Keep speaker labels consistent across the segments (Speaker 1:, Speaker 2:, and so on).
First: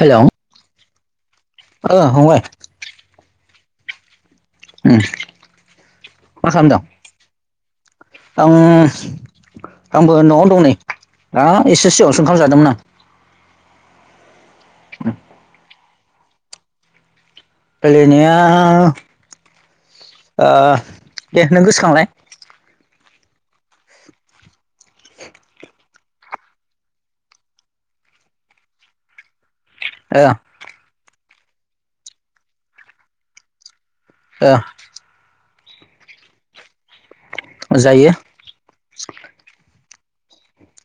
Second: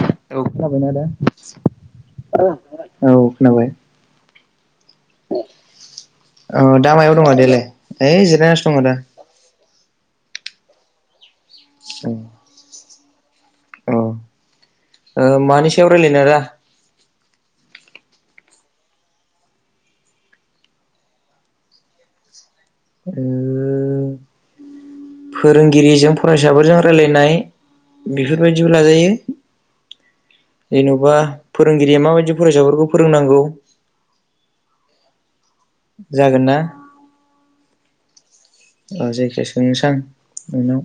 Speaker 1: Hello
Speaker 2: औ खोनाबायना आदा
Speaker 1: ओ फंबाय
Speaker 2: औ खोनाबाय।
Speaker 1: उम। मा
Speaker 2: औ
Speaker 1: खालामदों
Speaker 2: दा मायाव दङ देलाय ओइ जिरायनासो दङ
Speaker 1: आं
Speaker 2: दा
Speaker 1: आंबो नआव दं नै । दा एसे सिगाङावसो ओंखाम जादोंमोन आं।
Speaker 2: अह मानि सायाव रायलायनो आदा ।
Speaker 1: रायलायनाया ओ दे नों गोसोखांलाय
Speaker 2: ओ फोरोंगिरिजों फरायसाफोरजों रायलायनाय बेफोरबायदिबो लाजायो
Speaker 1: ओ
Speaker 2: जेनबा फोरोंगिरिया माबायदि फरायसाफोरखौ फोरोंनांगौ
Speaker 1: ओ
Speaker 2: जागोन ना
Speaker 1: जायो
Speaker 2: जायखिया सोंनोसां नोंनाव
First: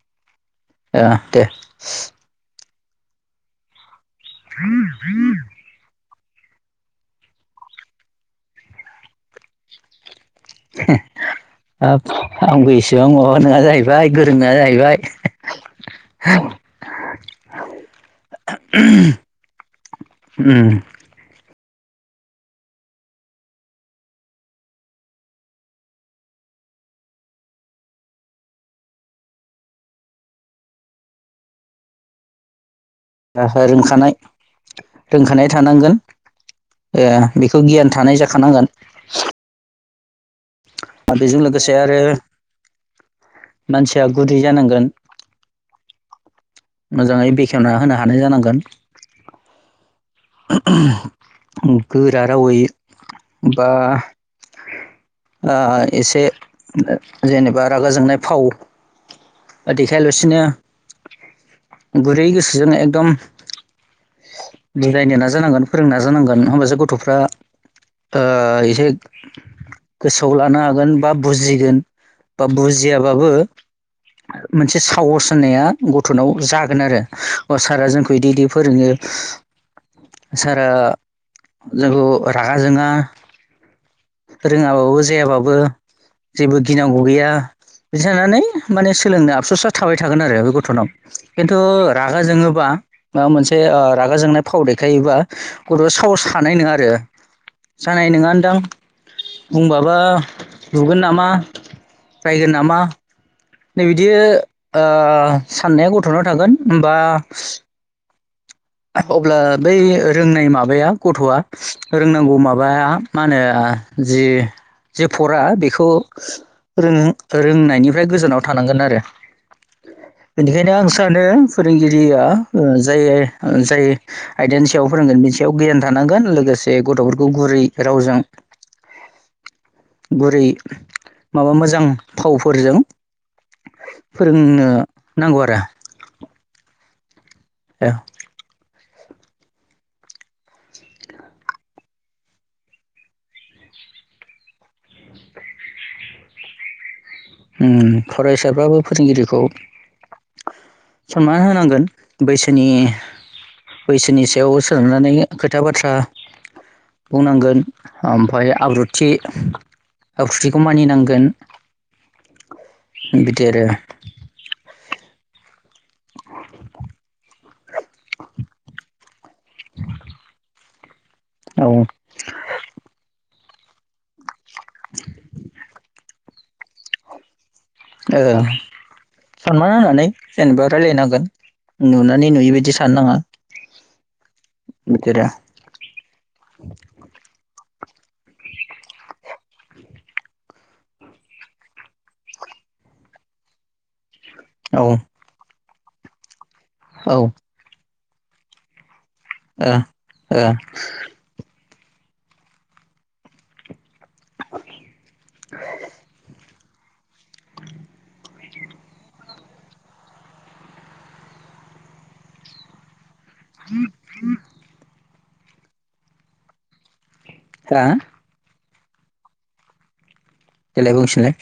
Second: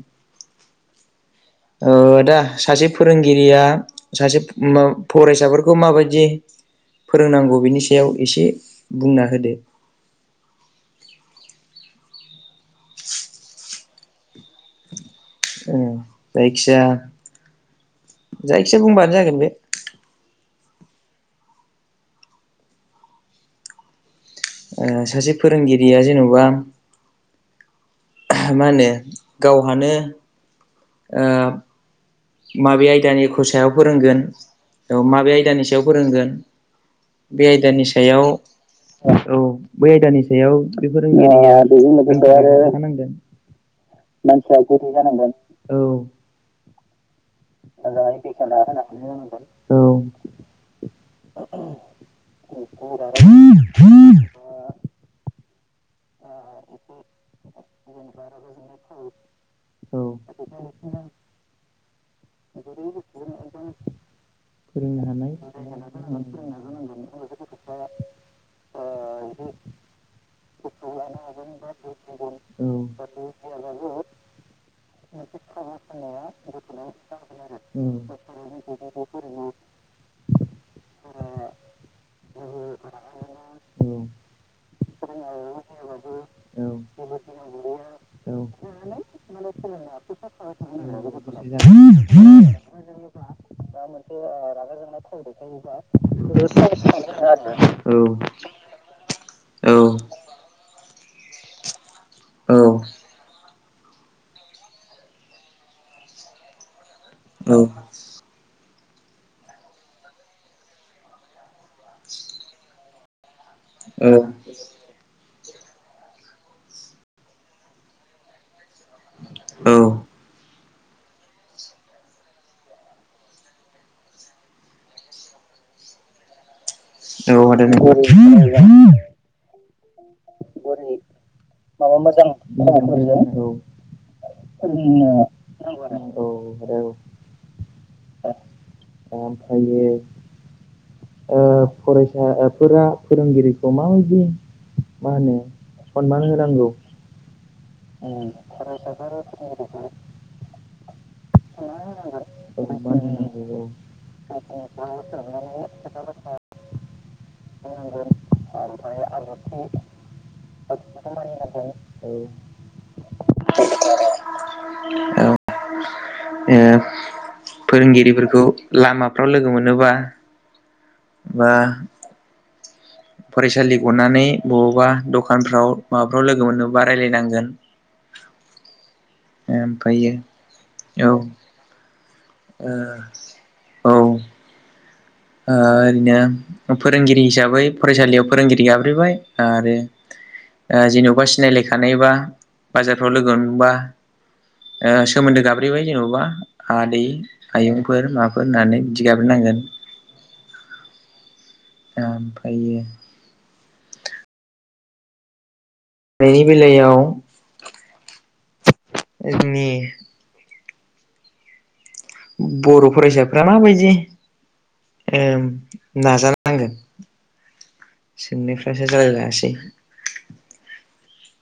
Speaker 1: ओ दे
Speaker 2: ओ दा सासे फोरोंगिरिया सासे फरायसाफोरखौ माबायदि दि फोरोंनांगौ बिनि सायाव एसे बुंना होदो
Speaker 1: हे हाब आंबो इसेबां माबा नङा जाहैबाय गोरों नङा जाहैबाय
Speaker 2: उम जायखिया जायखिजाया बुंबानो जागोन बे
Speaker 1: उम
Speaker 2: ओ सासे फोरोंगिरिया जेनबा मा होनो गावहानो ओ माबे आयदानिखौ सायाव
Speaker 1: ओ रोंखानाय
Speaker 2: फोरोंगोन औ माबे
Speaker 1: रोंखानाय
Speaker 2: आयदानि सायाव
Speaker 1: थानांगोन
Speaker 2: फोरोंगोन
Speaker 1: ओ
Speaker 2: बे
Speaker 1: बेखौ
Speaker 2: आयदानि
Speaker 1: गियान थानाय
Speaker 2: सायाव
Speaker 1: जाखानांगोन
Speaker 2: औ बे आयदानि सायाव बे ओ
Speaker 1: बेजों लोगोसे आरो
Speaker 2: फोरोंगिरि होनांगोन
Speaker 1: मानसिया गुरै
Speaker 2: मानसिया
Speaker 1: जानांगोन
Speaker 2: गुरै जानांगोन औ
Speaker 1: मोजाङै बेखेवना होनो हानाय जानांगोन
Speaker 2: औ
Speaker 1: गोरा रावै बा आ एसे जेनेबा रागा जोंनाय फाव
Speaker 2: औ
Speaker 1: देखायालासिनो गुरै गोसोजों एकदम
Speaker 2: फोरोंनो
Speaker 1: बुजायनो ना
Speaker 2: हानाय
Speaker 1: जानांगोन फोरोंनो नाजानांगोन होमबासो गथ'फ्रा ओ इसे गोसोआव लानो हागोन बा बुजिगोन बा
Speaker 2: औ
Speaker 1: बुजियाबाबो मोनसे साहस होना गथ'नाव जागोन आरो अह
Speaker 2: औ
Speaker 1: सारा जोंखौ बिदि इदि फोरोङो सारा जोंखौ रागा जोंङा
Speaker 2: औ
Speaker 1: रोङाबाबो जायाबाबो जेबो गिनांगौ गैया बिदि सानानै माने सोलोंनानै आबसुसा थाबाय थागोन आरो बे गथ'नाव
Speaker 2: जागोन औ
Speaker 1: खिन्थु रागा जोंङोबा माबा मोनसे रागा जोंनाय फाव देखायोबा गथ'आ साहस हानाय नङा आरो जानाय
Speaker 2: औ
Speaker 1: नङानदां बुंबाबा बुगोन नामा रायगोन नामा नै बिदि ओ साननाया गथ'नाव थागोन होनबा
Speaker 2: औ
Speaker 1: अब्ला बै रोंनाय माबाया गथ'आ रोंनांगौ माबाया मा होनो
Speaker 2: औ
Speaker 1: जि फट बेखौ रोंनायनिफ्राय गोजानाव थानांगोन आरो
Speaker 2: औ
Speaker 1: बेनिखायनो आं सानो फोरोंगिरिया जाय जाय आयदानि सायाव फोरोंगोन बिनि सायाव गियान थानांगोन लोगोसे गथ'फोरखौ
Speaker 2: औ
Speaker 1: गुरै
Speaker 2: नंगौ
Speaker 1: रावजों गुरै
Speaker 2: बोरि माबा मोजां
Speaker 1: फोरोंनो नांगौ
Speaker 2: औ [inaudible] [inaudible]
Speaker 1: ए
Speaker 2: ओमफ्रायो ओ फरायसाफोरा फोरोंगिरिखौ माबायदि मा होनो सनमान होनांगौ
Speaker 1: ओम फरायसाफ्राबो फोरोंगिरिखौ सनमान होनांगोन
Speaker 2: औ
Speaker 1: बैसोनि
Speaker 2: मान होनांगौ
Speaker 1: बैसोनि सायाव सोलोंनानै खोथा बाथ्रा बुंनांगोन ओमफफ्राय आब्रुथि आखुथिखौ मानिनांगोन
Speaker 2: औ
Speaker 1: बिटि आर आरो
Speaker 2: औ [unintelligible] ओ फोरोंगिरिफोरखौ लामाफ्राव लोगो मोनोबा बा
Speaker 1: औ
Speaker 2: फरायसालि गनानै बबावबा दखानफ्राव माबाफ्राव लोगो मोननो बा रायलायनांगोन।
Speaker 1: ओ सनमान होनानै
Speaker 2: ओमफ्रायो
Speaker 1: जेनेबा
Speaker 2: औ
Speaker 1: रायलायनांगोन। नुनानै नुयैबायायदि सान नाङा
Speaker 2: ओ औ ओ ओरैनो फोरोंगिरि हिसाबै फरायसालियाव फोरोंगिरि गाबज्रिबाय आरो ओ जेनेबा सिनायलायखानायबा बाजारफ्राव लोगो मोनबा
Speaker 1: औ
Speaker 2: ओ सोमोन्दो गाब्रैबाय जेनेबा आदै
Speaker 1: ओ
Speaker 2: आयुंफोर माबाफोर होननानै थिगाब नांगोन [unintelligible]
Speaker 1: ओम
Speaker 2: ओमफ्र [unintelligible]
Speaker 1: [unintelligible]
Speaker 2: बेनि बेलायाव [unintelligible] बर' फरायसाफ्रा माबायदि ओ नाजा नांगोन सोंनायफ्रासो जालाय लायासै
Speaker 1: जेलाय बुंफिनलाय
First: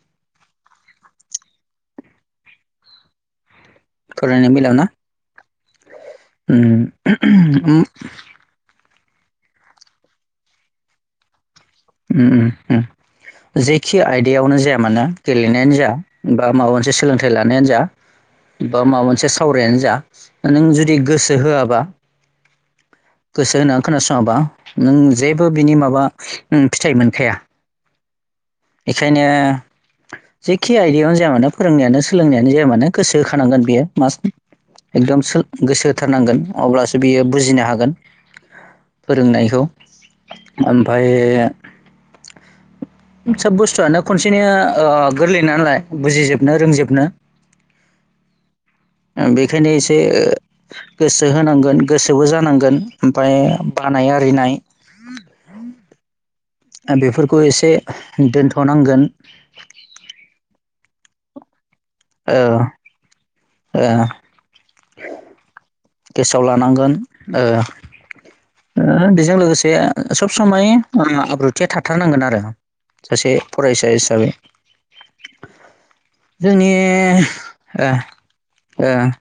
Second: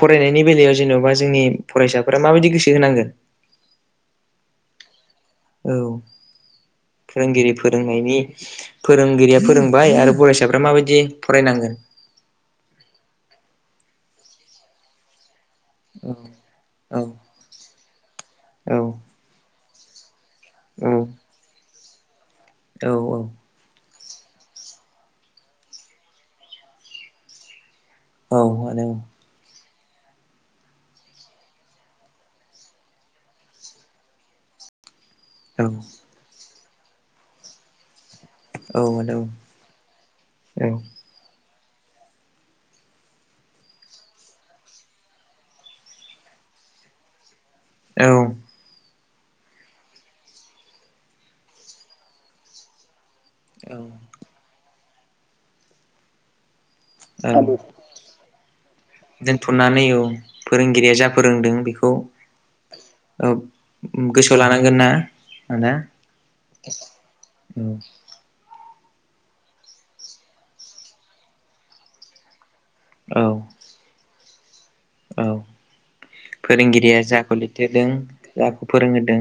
Speaker 2: फरायनायनि बेलायाव जेन'बा जोंनि फरायसाफोरा माबायदि गोसो होनांगोन
Speaker 1: थरायनो मिलााव [unintelligible] ना
Speaker 2: औ
Speaker 1: उम
Speaker 2: फोरोंगिरि
Speaker 1: उम
Speaker 2: फोरोंनायनि फोरोंगिरिया फोरोंबाय आरो फरायसाफ्रा माबायदि फरायनांगोन।
Speaker 1: ओम ओम ओ जेखि आयदायावनो जाया मानो गेलेनायानो जा बा माबा मोनसे
Speaker 2: औ
Speaker 1: सोलोंथाइ लानायानो जा
Speaker 2: औ
Speaker 1: बा माबा मोनसे सावरायानो जा नों जुदि गोसो होआबा
Speaker 2: औ औ
Speaker 1: गोसो होनानै खोनासङाबा नों जेबो बिनि माबा फिथाइ मोनखाया।
Speaker 2: औ
Speaker 1: बेखायनो [unintelligible] जेखि आयदायावनो जाया मानोे फोरोंनायानो सोलोंनायानो जाया मानो गोसो होखानांगोन बेयो मास एकदम गोसो
Speaker 2: औ
Speaker 1: होथारनांगोन अब्लासो बियो बुजिनो हागोन।
Speaker 2: औ आदा औ
Speaker 1: फोरोंनायखौ
Speaker 2: औ
Speaker 1: ओमफाय सोब बुस्थुआनो खनसेनि ओ गोरलै नालाय बुजिजोबनो रोंजोबनो
Speaker 2: औ
Speaker 1: बेखायनो एसे गोसो होनांगोन गोसोबो जानांगोन। ओमफाय बानाय
Speaker 2: औ
Speaker 1: आरिनाय ओ
Speaker 2: औ
Speaker 1: बेफोरखौ एसे दोनथ'नांगोन
Speaker 2: दोनथ'नानै औ फोरोंगिरिया जा फोरोंदों बेखौ
Speaker 1: ओ
Speaker 2: औ
Speaker 1: ओ
Speaker 2: गोसोआव लानांगोन ना आदा
Speaker 1: गोसोआव लानांगोन
Speaker 2: औ
Speaker 1: बेजों लोगोसे सब समाय आब्रुथिया थाथारनांगोन आरो
Speaker 2: औ
Speaker 1: सासे फरायसा हिसाबै
Speaker 2: औ
Speaker 1: जोंनि
Speaker 2: फोरोंगिरिया जाखौ लिरहोदों
Speaker 1: ओ
Speaker 2: जाखौ
Speaker 1: ओ
Speaker 2: फोरोंहोदों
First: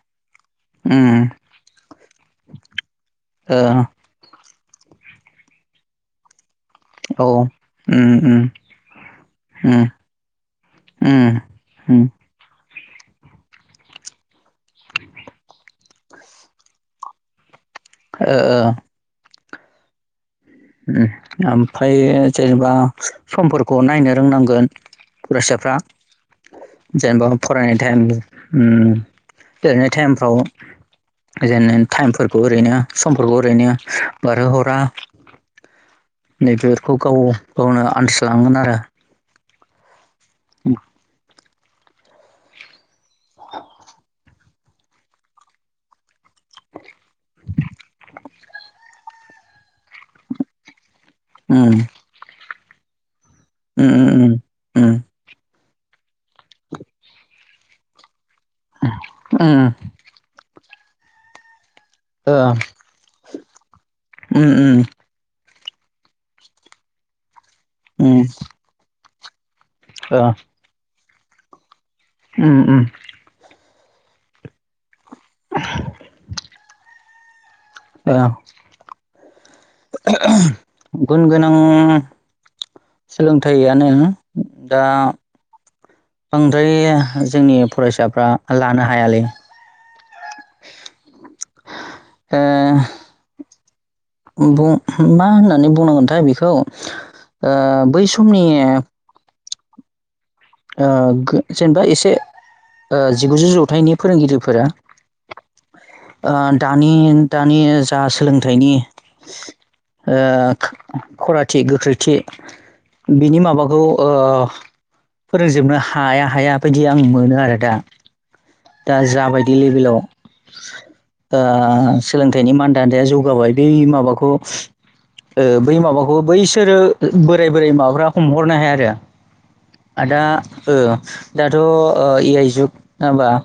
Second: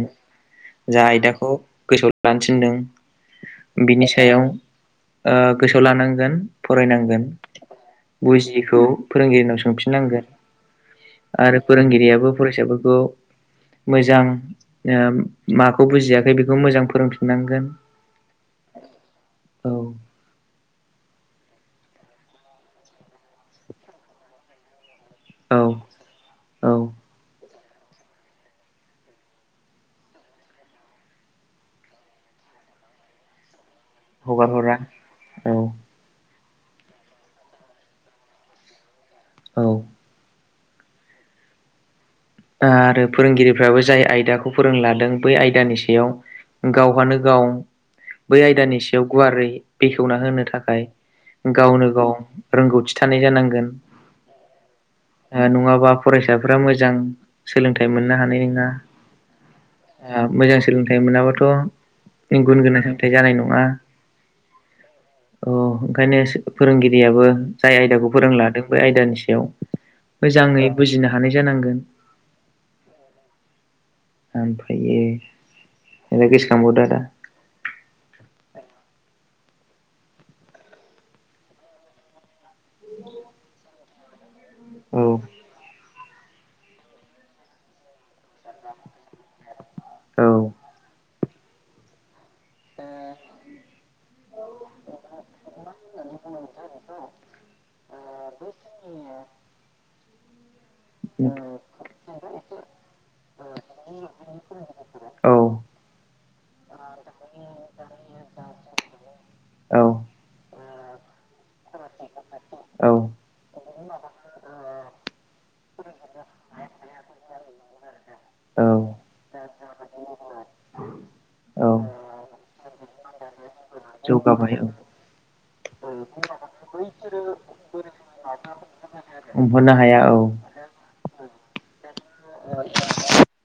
Speaker 2: जा
Speaker 1: उम
Speaker 2: आयदाखौ गोसोआव लानो थिनदों
Speaker 1: ओ
Speaker 2: बिनि सायाव ओ गोसोआव लानांगोन। फरायनांगोन
Speaker 1: औ उम उम
Speaker 2: बुजियिखौ फोरोंगिरिनाव
Speaker 1: उम
Speaker 2: सोंफिननांगोन।
Speaker 1: उम
Speaker 2: आरो
Speaker 1: उम
Speaker 2: फोरोंगिरियाबो फरायसाफोरखौ मोजां योम माखौ बुजियाखै बेखौ मोजां फोरोंफिननांगोन।
Speaker 1: ओ ओ।
Speaker 2: औ।
Speaker 1: उम ओमफ्राय जेनेबा समफोरखौ नायनो रोंनांगोन। फुरायसाफ्रा
Speaker 2: औ
Speaker 1: जेनेबा फरायनाय टाइम ओम लिरेनाय टाइमफ्राव जेन टाइमफोरखौ ओरैनो समफोरखौ ओरैनो
Speaker 2: हगार हरा औ।
Speaker 1: नै बेेफोरखौ गाव गावनो आनसलांगोन आरो।
Speaker 2: औ।
Speaker 1: उम।
Speaker 2: ओयो फोरोंगिरिफ्राबो जाय आयदाखौ फोरोंलादों बै आयदानि सायाव गावहानो गाव बै आयदानि सायाव गुवारै बेखेवना होनो थाखाय
Speaker 1: उम
Speaker 2: गावनो गाव रोंगौथि थानाय जानांगोन
Speaker 1: उम
Speaker 2: ओ नङा बा फरायसाफोरा मोजां सोलोंथाइ मोननो हानाय ना
Speaker 1: उम
Speaker 2: ओयो मोजां सोलोंथाइ मोनाबाथ'
Speaker 1: ओ
Speaker 2: इन गुन गोनां साोलोंथाय जानाय नङा।
Speaker 1: उम उम
Speaker 2: अ ओंखायनो सो फोरोंगिरियाबो जाय आयदाखौ
Speaker 1: उम
Speaker 2: फोरोंलादों बे आयदानि सायाव
Speaker 1: ओ
Speaker 2: मोजाङै बुजिनो हानाय जानांगोन।
Speaker 1: उम उम।
Speaker 2: ओमफ्रायो एने गोसोखांबावदो आदा।
Speaker 1: औ ओहो गुन गोनां सोलोंथाइयानो दा
Speaker 2: औ
Speaker 1: बांद्राय जोंनि फरायसाफ्रा लानो हायालै
Speaker 2: औ
Speaker 1: दा बुं मा होननानै बुंनांगोनथाय बेखौ ओह बै समनि ओ गो जेनेबा एसे ओ जिगुजौ जौथाइनि फोरोंगिरिफोरा।
Speaker 2: औ
Speaker 1: ओ दानि दानि जा सोलोंथाइनि
Speaker 2: औ
Speaker 1: ओ खो खराथि गोख्रैथि
Speaker 2: औ
Speaker 1: बिनि माबाखौ ओ फोरोंजोबनो हाया हाया बायदि आं मोनो आरो दा
Speaker 2: औ
Speaker 1: दा जाबायदि लेभेलाव
Speaker 2: औ
Speaker 1: ओयो सोलोंथाइनि मानदान्दाया जौगाबाय बै माबाखौ
Speaker 2: जौगाबाय औ
Speaker 1: ओ बै माबाखौ बैसोरो बोराय बोराय माबाफ्रा हमहरनो हाया आरो।
Speaker 2: हमहरनो हाया औ
Speaker 1: आदा ओ दाथ' ओह ए आइ जुग नङा होनबा?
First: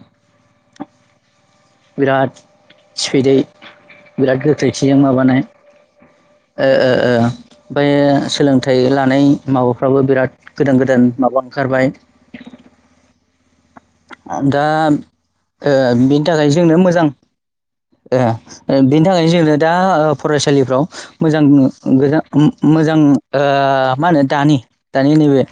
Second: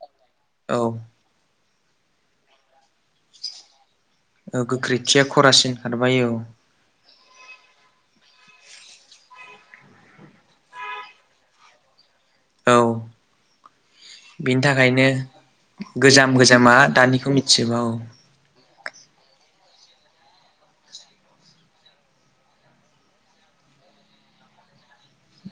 Speaker 2: औ।
Speaker 1: बिराद सिपिदै बिराद
Speaker 2: औ
Speaker 1: गोख्रैथिजों
Speaker 2: गोख्रैथिया
Speaker 1: माबानाय
Speaker 2: खरासिन खारबाय औ
Speaker 1: ओ ओ ओ। बेफ्राय सोलोंथाइ लानाय माबाफ्राबो बिराद गोदान गोदान माबा ओंखारबाय।
Speaker 2: औ बिनि
Speaker 1: दा
Speaker 2: थाखायनो।
Speaker 1: ओ बेनि
Speaker 2: गोजाम
Speaker 1: थाखाय
Speaker 2: गोजामा
Speaker 1: जोंनो मोजां
Speaker 2: दानिखौ मिथिजोबा औ
Speaker 1: ओ ओ बेनि थाखायनो जोंदा [unintelligible] दानि नैबे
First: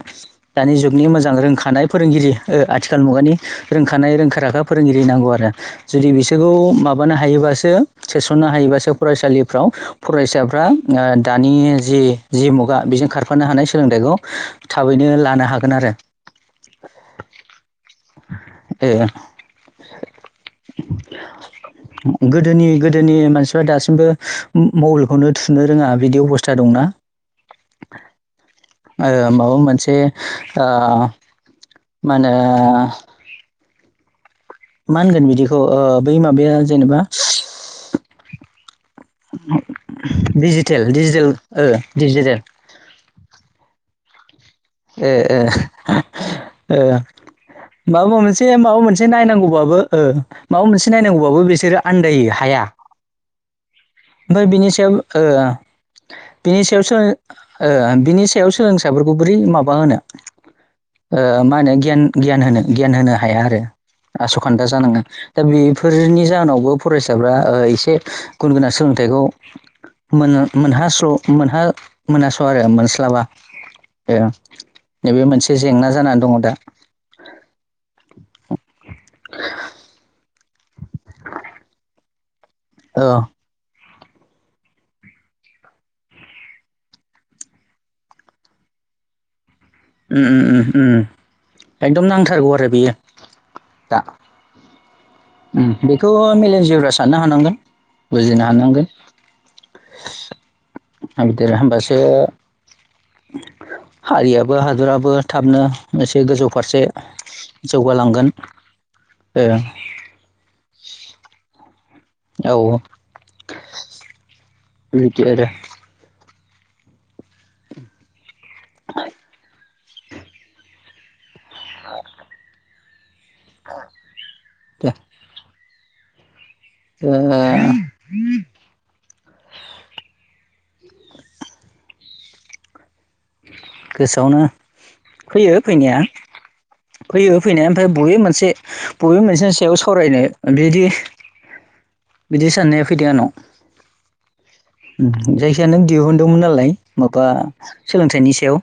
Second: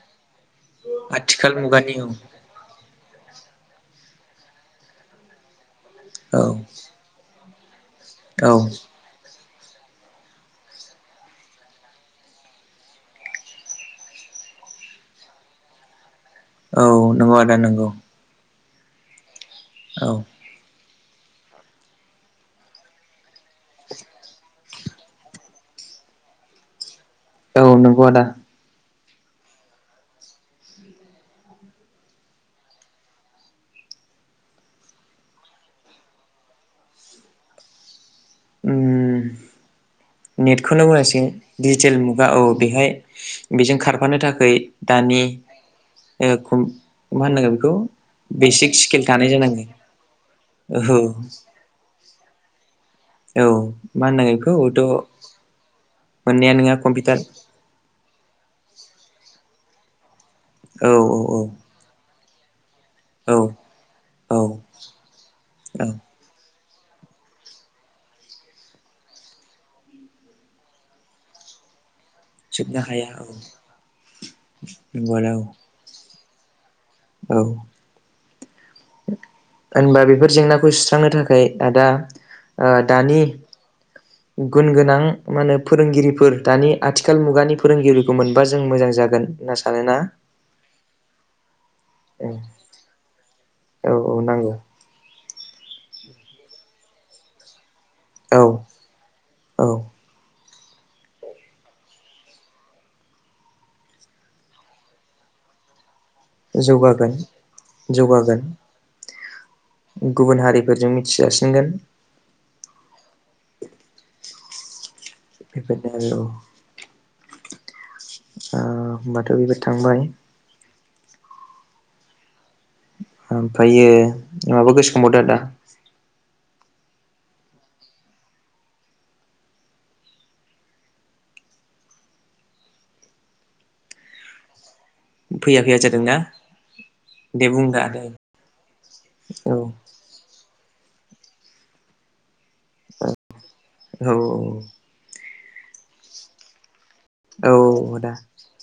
Speaker 1: दानि जुगनि मोजां
Speaker 2: आथिखाल
Speaker 1: रोंखानाय
Speaker 2: मुगानि औ
Speaker 1: फोरोंगिरि ओ आथिख मुगानि रोंखानाय रोंखा राखा फोरोंगिरि नांगौ आरो जुदि
Speaker 2: औ
Speaker 1: बिसोरखौ माबानो हायोबासो
Speaker 2: औ
Speaker 1: सोसननो हायोबासो फरायसालि फाव फरायसाफ्रा ओ दानि जि जि मुगा बेजों खारफानो हानाय सोलोंथाइखौ थाबैनो लानो हागोन आरो
Speaker 2: औ नंगौ आदा नंगौ
Speaker 1: ए।
Speaker 2: औ।
Speaker 1: [inaudible] [unintelligible] गोदोनि गोदोनि मानसिफ्रा दासिमबो मबाइलखौनो थुनो रोङा बिदि अबस्था दंना
Speaker 2: औ नंगौ आदा
Speaker 1: ओ माबा मोनसे ओ मा होनो मा होनगोन बिदिखौ ओ बै माबाया जेनेबा [inaudible]
Speaker 2: उम
Speaker 1: [unintelligible] डिजिटेल
Speaker 2: नेटखौनो बुंनांसिगोन
Speaker 1: डिजिटेल ओ
Speaker 2: डिजिटेल मुगा औ बेहाय बेजों खारफानो थाखै
Speaker 1: ए ए। ओ
Speaker 2: मा होननांगोन बेखौ
Speaker 1: माबा मोनसे
Speaker 2: बेसिक
Speaker 1: माबा
Speaker 2: स्किल
Speaker 1: मोनसे
Speaker 2: थानाय जानांगोन
Speaker 1: नायनांगौबाबो ओं माबा मोनसे नाय
Speaker 2: औ
Speaker 1: नायनांगौबाबो बिसोरो आनन्दायो हाया
Speaker 2: औ। मा होननांगोन
Speaker 1: ओमफ्राय बेनि सायाव
Speaker 2: बेखौथ'
Speaker 1: ओ
Speaker 2: मोननाया
Speaker 1: बिनि
Speaker 2: नोङा
Speaker 1: सायाव सों
Speaker 2: कम्पिउटार
Speaker 1: बिनि सायाव सोलोंसाफोरखौ बोरै माबा होनो
Speaker 2: औ
Speaker 1: मा
Speaker 2: औ
Speaker 1: होनो गियान गियान होनो गियान होनो
Speaker 2: औ
Speaker 1: हाया आरो
Speaker 2: औ
Speaker 1: आस'खान्था जानाङो दा
Speaker 2: औ
Speaker 1: बेफोरनि जाहोनावबो फरायसाफ्रा ओ एसे गुन गोनां सोलों थाइखौ मोन मोनहा स' मोनहा मोनहास'आ आरो
Speaker 2: जोबनो हाया
Speaker 1: मोनस्लाबा
Speaker 2: औ
Speaker 1: ए
Speaker 2: नंगौ
Speaker 1: नैबे
Speaker 2: आदा औ
Speaker 1: मोनसे जेंना जानानै दंङ दा
Speaker 2: औ होनबा बेफोर जेंनाखौ खौ सुस्रांनो थाखाय आदा ओ
Speaker 1: औ
Speaker 2: दानि गुन गोनां मा होनो फोरोंगिरिफोर दानि आथिखाल मुगानि फोरोंगिरिखौ मोनबा जों मोजां जागोन होनना सानोना
Speaker 1: उम उम उम उम एकदम नांथारगौ आरो बेयो दा
Speaker 2: औ औ नांगौ
Speaker 1: उम बेखौ मेलेमजिबिफोरा साननो हानांगोन
Speaker 2: औ
Speaker 1: बुजिनो हानांगोन
Speaker 2: औ
Speaker 1: बिदि आरो होमबासो हारियाबो हादराबो थाबनो एसे गोजौ फारसे
Speaker 2: जौगागोन
Speaker 1: जौगालांगोन
Speaker 2: जौगागोन बेफोरजों मिथि जासिनगोन
Speaker 1: औ। बिदि आरो
Speaker 2: बेफोरनो आरो औ ओ होमबाथ' बेबो थांबाय
Speaker 1: [inaudible] [unintelligible]
Speaker 2: ओमफ्रायो माबा
Speaker 1: दा
Speaker 2: गोसोखांबावदो आदा
Speaker 1: ओ। गोसोआवनो फैयो
Speaker 2: फैया फैया
Speaker 1: फैनाया
Speaker 2: जादोंना
Speaker 1: फैयो
Speaker 2: दे बुं
Speaker 1: फैनाया
Speaker 2: दा
Speaker 1: ओमफाय
Speaker 2: दे
Speaker 1: बबे मोनसे बबे
Speaker 2: औ
Speaker 1: मोनसेनि सायाव सावरायनो बिदि बिदि साननाया फैदों आंनाव
Speaker 2: औ
Speaker 1: उम जायखि जाया नों दिहुनदोंमोन नालाय माबा
Speaker 2: औ आदा
Speaker 1: सोलोंथाइनि सायाव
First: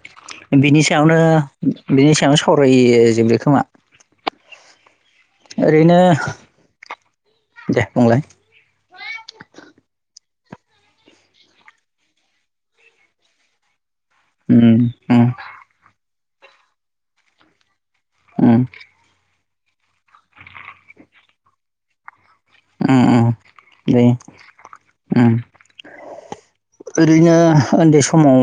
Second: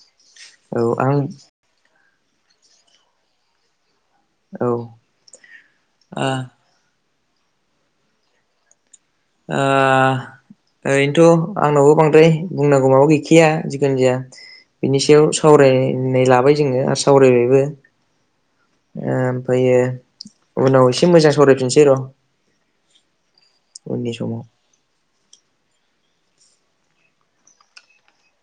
Speaker 1: बिनि
Speaker 2: औ आं
Speaker 1: सायावनो बिनि सायावनो सावरायो जोब बे खोमा
Speaker 2: औ
Speaker 1: ओरैनो
Speaker 2: ओ
Speaker 1: दे बुंलाय
Speaker 2: ओ ओरैनोथ' आंनावबो बांद्राय बुंनांगौ माबा गैखाया जि खुनजाया
Speaker 1: उम
Speaker 2: बिनि सायाव
Speaker 1: उम
Speaker 2: सावरायनाय लाबाय जोङो आरो सावरायबायबो
Speaker 1: उम
Speaker 2: ओ ओमफायो उनाव एसे मोजां सरायफिनसै र'।
Speaker 1: उम-उम दे
Speaker 2: उननि समाव
Speaker 1: उम ओरैनो ओन्दै समाव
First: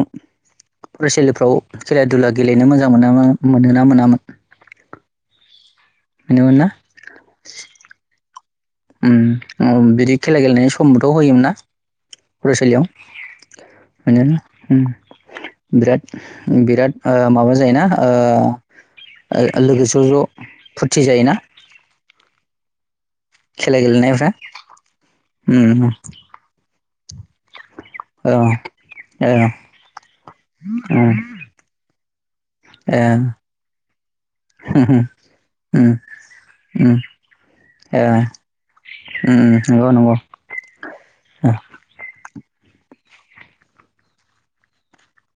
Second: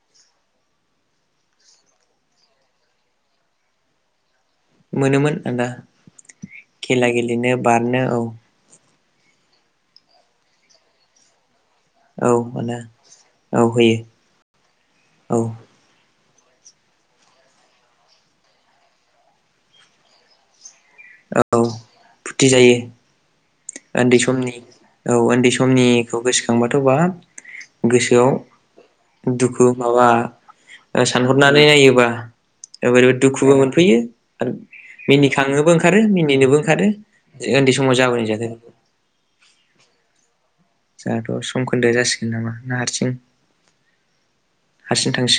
Speaker 1: फरायसालिफ्राव खेला दुला गेलेनो मोजां मोनामोन मोनोना मोनामोन
Speaker 2: मोनोमोन आदा
Speaker 1: मोनोमोन ना
Speaker 2: खेला गेलेनो बारनो औ
Speaker 1: उम उम बिदि खेला गेलेनाय समबोथ' होयोमोन ना
Speaker 2: औ आदा
Speaker 1: फरायसालियाव
Speaker 2: औ होयो
Speaker 1: मोनो उम
Speaker 2: औ
Speaker 1: बिराद बिराद ओ माबा जायोना ओ ओ लोगो स ज' फुरथि जायोना
Speaker 2: ओ औ फुथि जायो
Speaker 1: खेला
Speaker 2: ओन्दै
Speaker 1: गेलेनायफ्रा
Speaker 2: समनि औ ओन्दै
Speaker 1: ओम
Speaker 2: समनिखौ गोसोखांबाथ' बा गोसोआव
Speaker 1: ओ ओ
Speaker 2: दुखु माबा ओ सानहरनानै नायोबा ओै ओरैबो दुखुबो मोनफैयो आरो मिनिखांनोबो ओंखारो मिनिनोबो ओंखारो ओ ओन्दै समाव जाबोनाय जा
Speaker 1: उम-उम नंगौ नंगौ।
Speaker 2: जोंहाथ' समखोन्दोआ जासिगोन नामा ना हारसिं हारसिं थासि